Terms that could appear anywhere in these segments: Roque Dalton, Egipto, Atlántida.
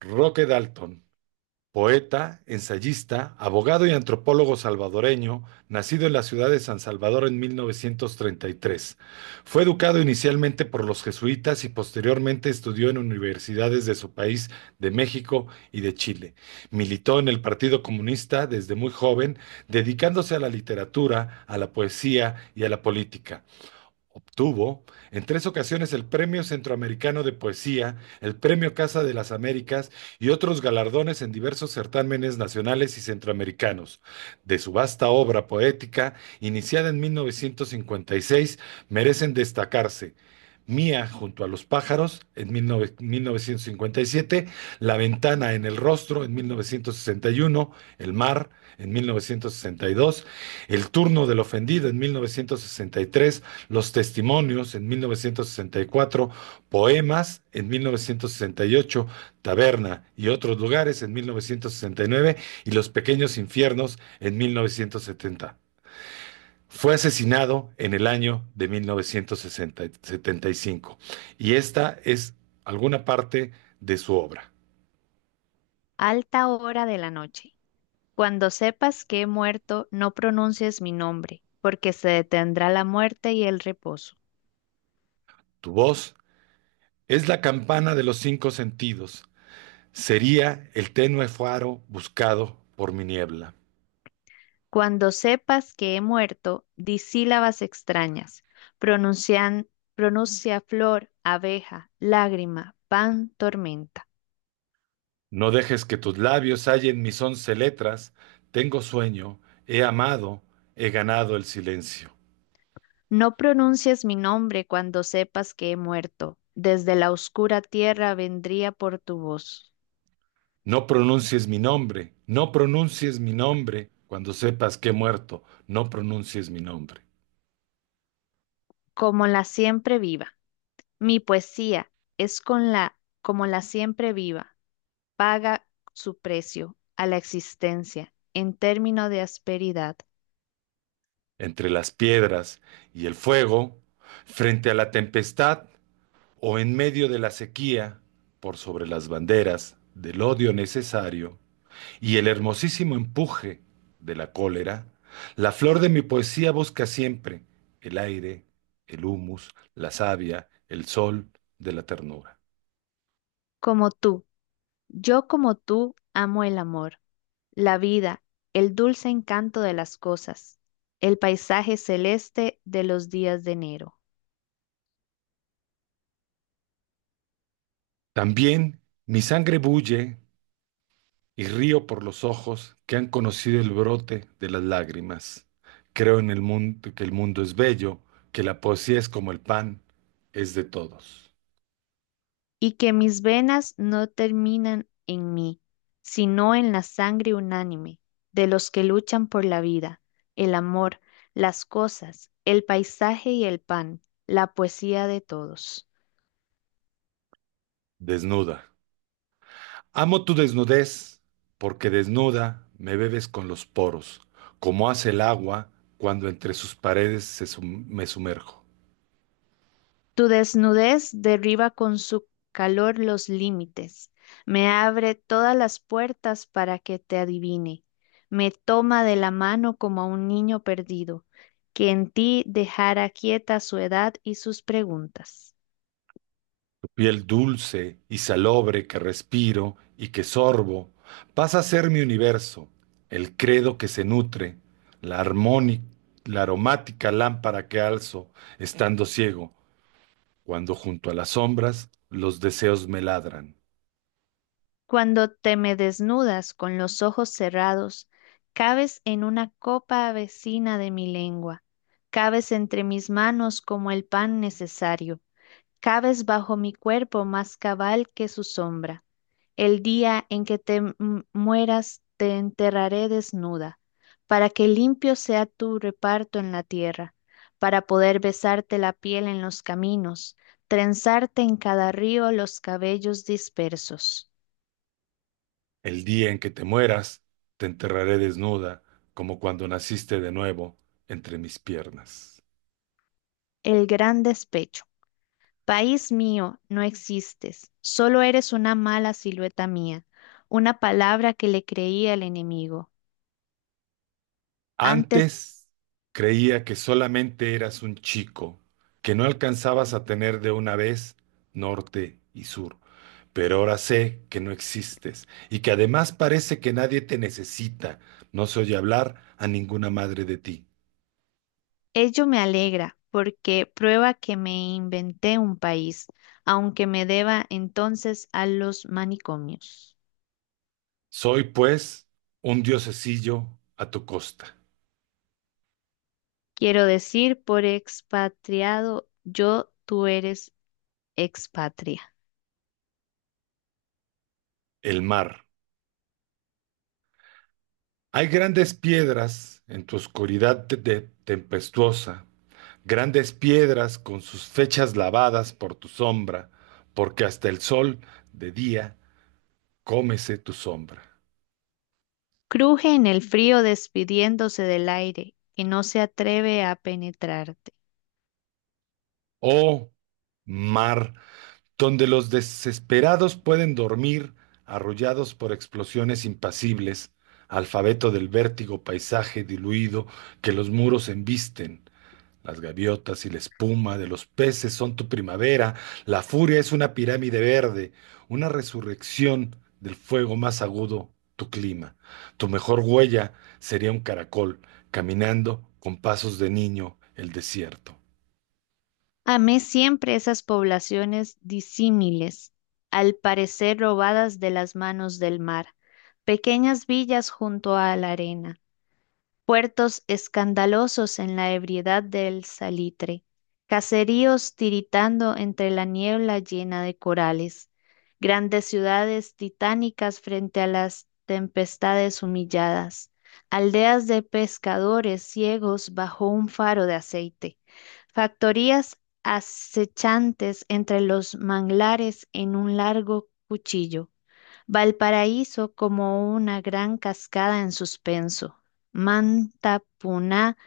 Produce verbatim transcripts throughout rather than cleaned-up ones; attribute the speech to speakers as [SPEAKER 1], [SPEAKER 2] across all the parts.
[SPEAKER 1] Roque Dalton, poeta, ensayista, abogado y antropólogo salvadoreño, nacido en la ciudad de San Salvador en mil novecientos treinta y tres. Fue educado inicialmente por los jesuitas y posteriormente estudió en universidades de su país, de México y de Chile. Militó en el Partido Comunista desde muy joven, dedicándose a la literatura, a la poesía y a la política. Obtuvo en tres ocasiones el Premio Centroamericano de Poesía, el Premio Casa de las Américas y otros galardones en diversos certámenes nacionales y centroamericanos. De su vasta obra poética, iniciada en mil novecientos cincuenta y seis, merecen destacarse Mía junto a los pájaros en mil nove- mil novecientos cincuenta y siete, La ventana en el rostro en mil novecientos sesenta y uno, El mar en mil novecientos sesenta y dos, El turno del ofendido en mil novecientos sesenta y tres, los Testimonios en mil novecientos sesenta y cuatro, Poemas en mil novecientos sesenta y ocho, Taberna y otros lugares en mil novecientos sesenta y nueve y nueve, y Los Pequeños Infiernos en mil novecientos setenta. Fue asesinado en el año de mil novecientos setenta y cinco y cinco y esta es alguna parte de su obra.
[SPEAKER 2] Alta hora de la noche. Cuando sepas que he muerto, no pronuncies mi nombre, porque se detendrá la muerte y el reposo.
[SPEAKER 1] Tu voz es la campana de los cinco sentidos, sería el tenue faro buscado por mi niebla.
[SPEAKER 2] Cuando sepas que he muerto, di sílabas extrañas. Pronuncian, pronuncia flor, abeja, lágrima, pan, tormenta.
[SPEAKER 1] No dejes que tus labios hallen mis once letras. Tengo sueño, he amado, he ganado el silencio.
[SPEAKER 2] No pronuncies mi nombre cuando sepas que he muerto. Desde la oscura tierra vendría por tu voz,
[SPEAKER 1] No pronuncies mi nombre, no pronuncies mi nombre. Cuando sepas que he muerto, no pronuncies mi nombre.
[SPEAKER 2] como la siempre viva. Mi poesía es con la, como la siempre viva paga su precio a la existencia en término de asperidad.
[SPEAKER 1] Entre las piedras y el fuego, frente a la tempestad o en medio de la sequía, por sobre las banderas del odio necesario, y el hermosísimo empuje de la cólera, la flor de mi poesía busca siempre el aire, el humus, la savia, el sol de la ternura.
[SPEAKER 2] Como tú, yo como tú amo el amor, la vida, el dulce encanto de las cosas, el paisaje celeste de los días de enero,
[SPEAKER 1] También mi sangre bulle y río por los ojos que han conocido el brote de las lágrimas. Creo en el mundo, que el mundo es bello, que la poesía es como el pan, es de todos.
[SPEAKER 2] y que mis venas no terminan en mí, sino en la sangre unánime de los que luchan por la vida, el amor, las cosas, el paisaje y el pan, la poesía de todos.
[SPEAKER 1] Desnuda. Amo tu desnudez, porque desnuda me bebes con los poros, como hace el agua cuando entre sus paredes se sum- me sumerjo.
[SPEAKER 2] Tu desnudez derriba con su calor los límites, me abre todas las puertas para que te adivine, me toma de la mano como a un niño perdido, que en ti dejara quieta su edad y sus preguntas.
[SPEAKER 1] Tu piel dulce y salobre que respiro y que sorbo, pasa a ser mi universo, el credo que se nutre, la armónica, la aromática lámpara que alzo, estando ciego, cuando junto a las sombras los deseos me ladran.
[SPEAKER 2] Cuando te me desnudas con los ojos cerrados, cabes en una copa vecina de mi lengua, cabes entre mis manos como el pan necesario, cabes bajo mi cuerpo más cabal que su sombra. El día en que te m- mueras, te enterraré desnuda, para que limpio sea tu reparto en la tierra, para poder besarte la piel en los caminos, trenzarte en cada río los cabellos dispersos.
[SPEAKER 1] El día en que te mueras, te enterraré desnuda, como cuando naciste de nuevo entre mis piernas.
[SPEAKER 2] El gran despecho. País mío, no existes, solo eres una mala silueta mía, una palabra que le creía al enemigo. Antes,
[SPEAKER 1] Antes creía que solamente eras un chico, que no alcanzabas a tener de una vez norte y sur, pero ahora sé que no existes y que además parece que nadie te necesita. No se oye hablar a ninguna madre de ti.
[SPEAKER 2] ello me alegra porque prueba que me inventé un país, aunque me deba entonces a los manicomios.
[SPEAKER 1] Soy, pues, un diosecillo a tu costa,
[SPEAKER 2] Quiero decir, por expatriado, yo tú eres expatria.
[SPEAKER 1] el mar. Hay grandes piedras en tu oscuridad te- te- tempestuosa, grandes piedras con sus fechas lavadas por tu sombra, porque hasta el sol de día cómese tu sombra.
[SPEAKER 2] Cruje en el frío despidiéndose del aire, que no se atreve a penetrarte.
[SPEAKER 1] Oh mar, donde los desesperados pueden dormir, arrollados por explosiones impasibles, alfabeto del vértigo, paisaje diluido que los muros embisten. Las gaviotas y la espuma de los peces son tu primavera. La furia es una pirámide verde, una resurrección del fuego más agudo, tu clima. Tu mejor huella sería un caracol caminando con pasos de niño el desierto.
[SPEAKER 2] Amé siempre esas poblaciones disímiles, al parecer robadas de las manos del mar, pequeñas villas junto a la arena, puertos escandalosos en la ebriedad del salitre, caseríos tiritando entre la niebla llena de corales, grandes ciudades titánicas frente a las tempestades humilladas, aldeas de pescadores ciegos bajo un faro de aceite, factorías acechantes entre los manglares en un largo cuchillo, Valparaíso como una gran cascada en suspenso. Manta, Puná,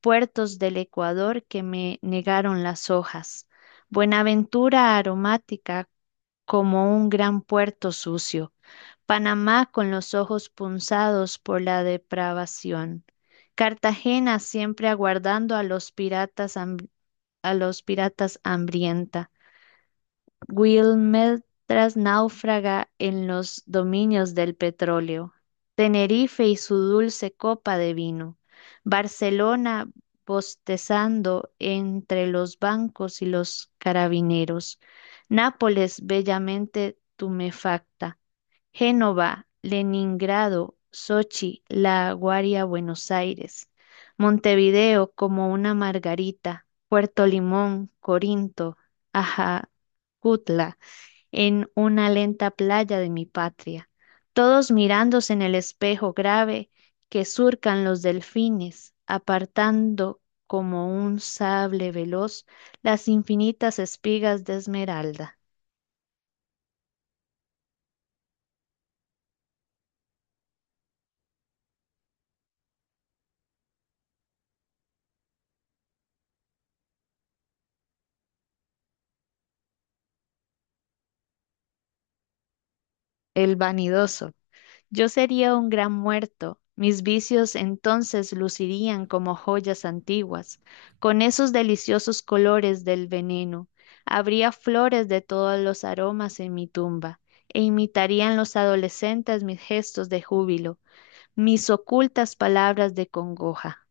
[SPEAKER 2] puertos del Ecuador que me negaron las hojas. Buenaventura aromática como un gran puerto sucio. Panamá con los ojos punzados por la depravación. Cartagena siempre aguardando a los piratas, ham- a los piratas hambrienta. Will tras náufraga en los dominios del petróleo, Tenerife y su dulce copa de vino, Barcelona bostezando entre los bancos y los carabineros, Nápoles bellamente tumefacta, Génova, Leningrado, Sochi, La Aguaria, Buenos Aires, Montevideo como una margarita, Puerto Limón, Corinto, Ajacutla, en una lenta playa de mi patria, todos mirándose en el espejo grave que surcan los delfines, apartando como un sable veloz las infinitas espigas de esmeralda. El vanidoso. Yo sería un gran muerto. Mis vicios entonces lucirían como joyas antiguas, con esos deliciosos colores del veneno. Habría flores de todos los aromas en mi tumba, e imitarían los adolescentes mis gestos de júbilo, mis ocultas palabras de congoja.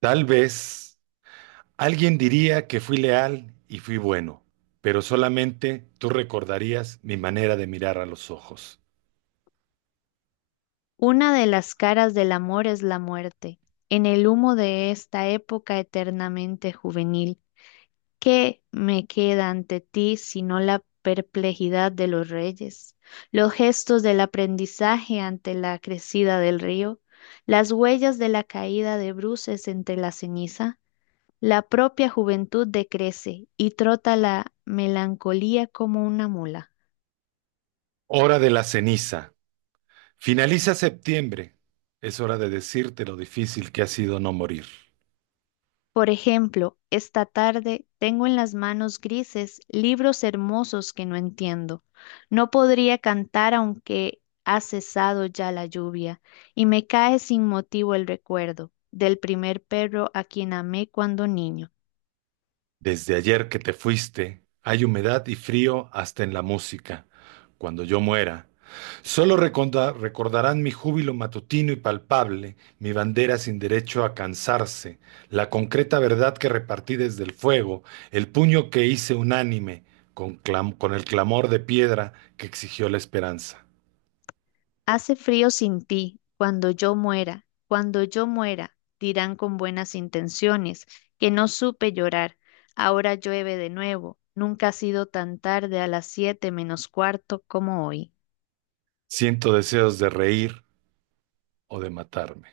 [SPEAKER 1] Tal vez alguien diría que fui leal y fui bueno, pero solamente tú recordarías mi manera de mirar a los ojos.
[SPEAKER 2] Una de las caras del amor es la muerte, en el humo de esta época eternamente juvenil. ¿Qué me queda ante ti sino la perplejidad de los reyes, los gestos del aprendizaje ante la crecida del río, las huellas de la caída de bruces entre la ceniza? La propia juventud decrece y trota la melancolía como una mula.
[SPEAKER 1] Hora de la ceniza. Finaliza septiembre. Es hora de decirte lo difícil que ha sido no morir.
[SPEAKER 2] Por ejemplo, esta tarde tengo en las manos grises libros hermosos que no entiendo. No podría cantar aunque ha cesado ya la lluvia, y me cae sin motivo el recuerdo del primer perro a quien amé cuando niño.
[SPEAKER 1] Desde ayer que te fuiste, hay humedad y frío hasta en la música. Cuando yo muera, solo reconda- recordarán mi júbilo matutino y palpable, mi bandera sin derecho a cansarse, la concreta verdad que repartí desde el fuego, el puño que hice unánime con clam- con el clamor de piedra que exigió la esperanza.
[SPEAKER 2] Hace frío sin ti, cuando yo muera, cuando yo muera, dirán con buenas intenciones, que no supe llorar. Ahora llueve de nuevo, nunca ha sido tan tarde a las siete menos cuarto como hoy.
[SPEAKER 1] Siento deseos de reír o de matarme.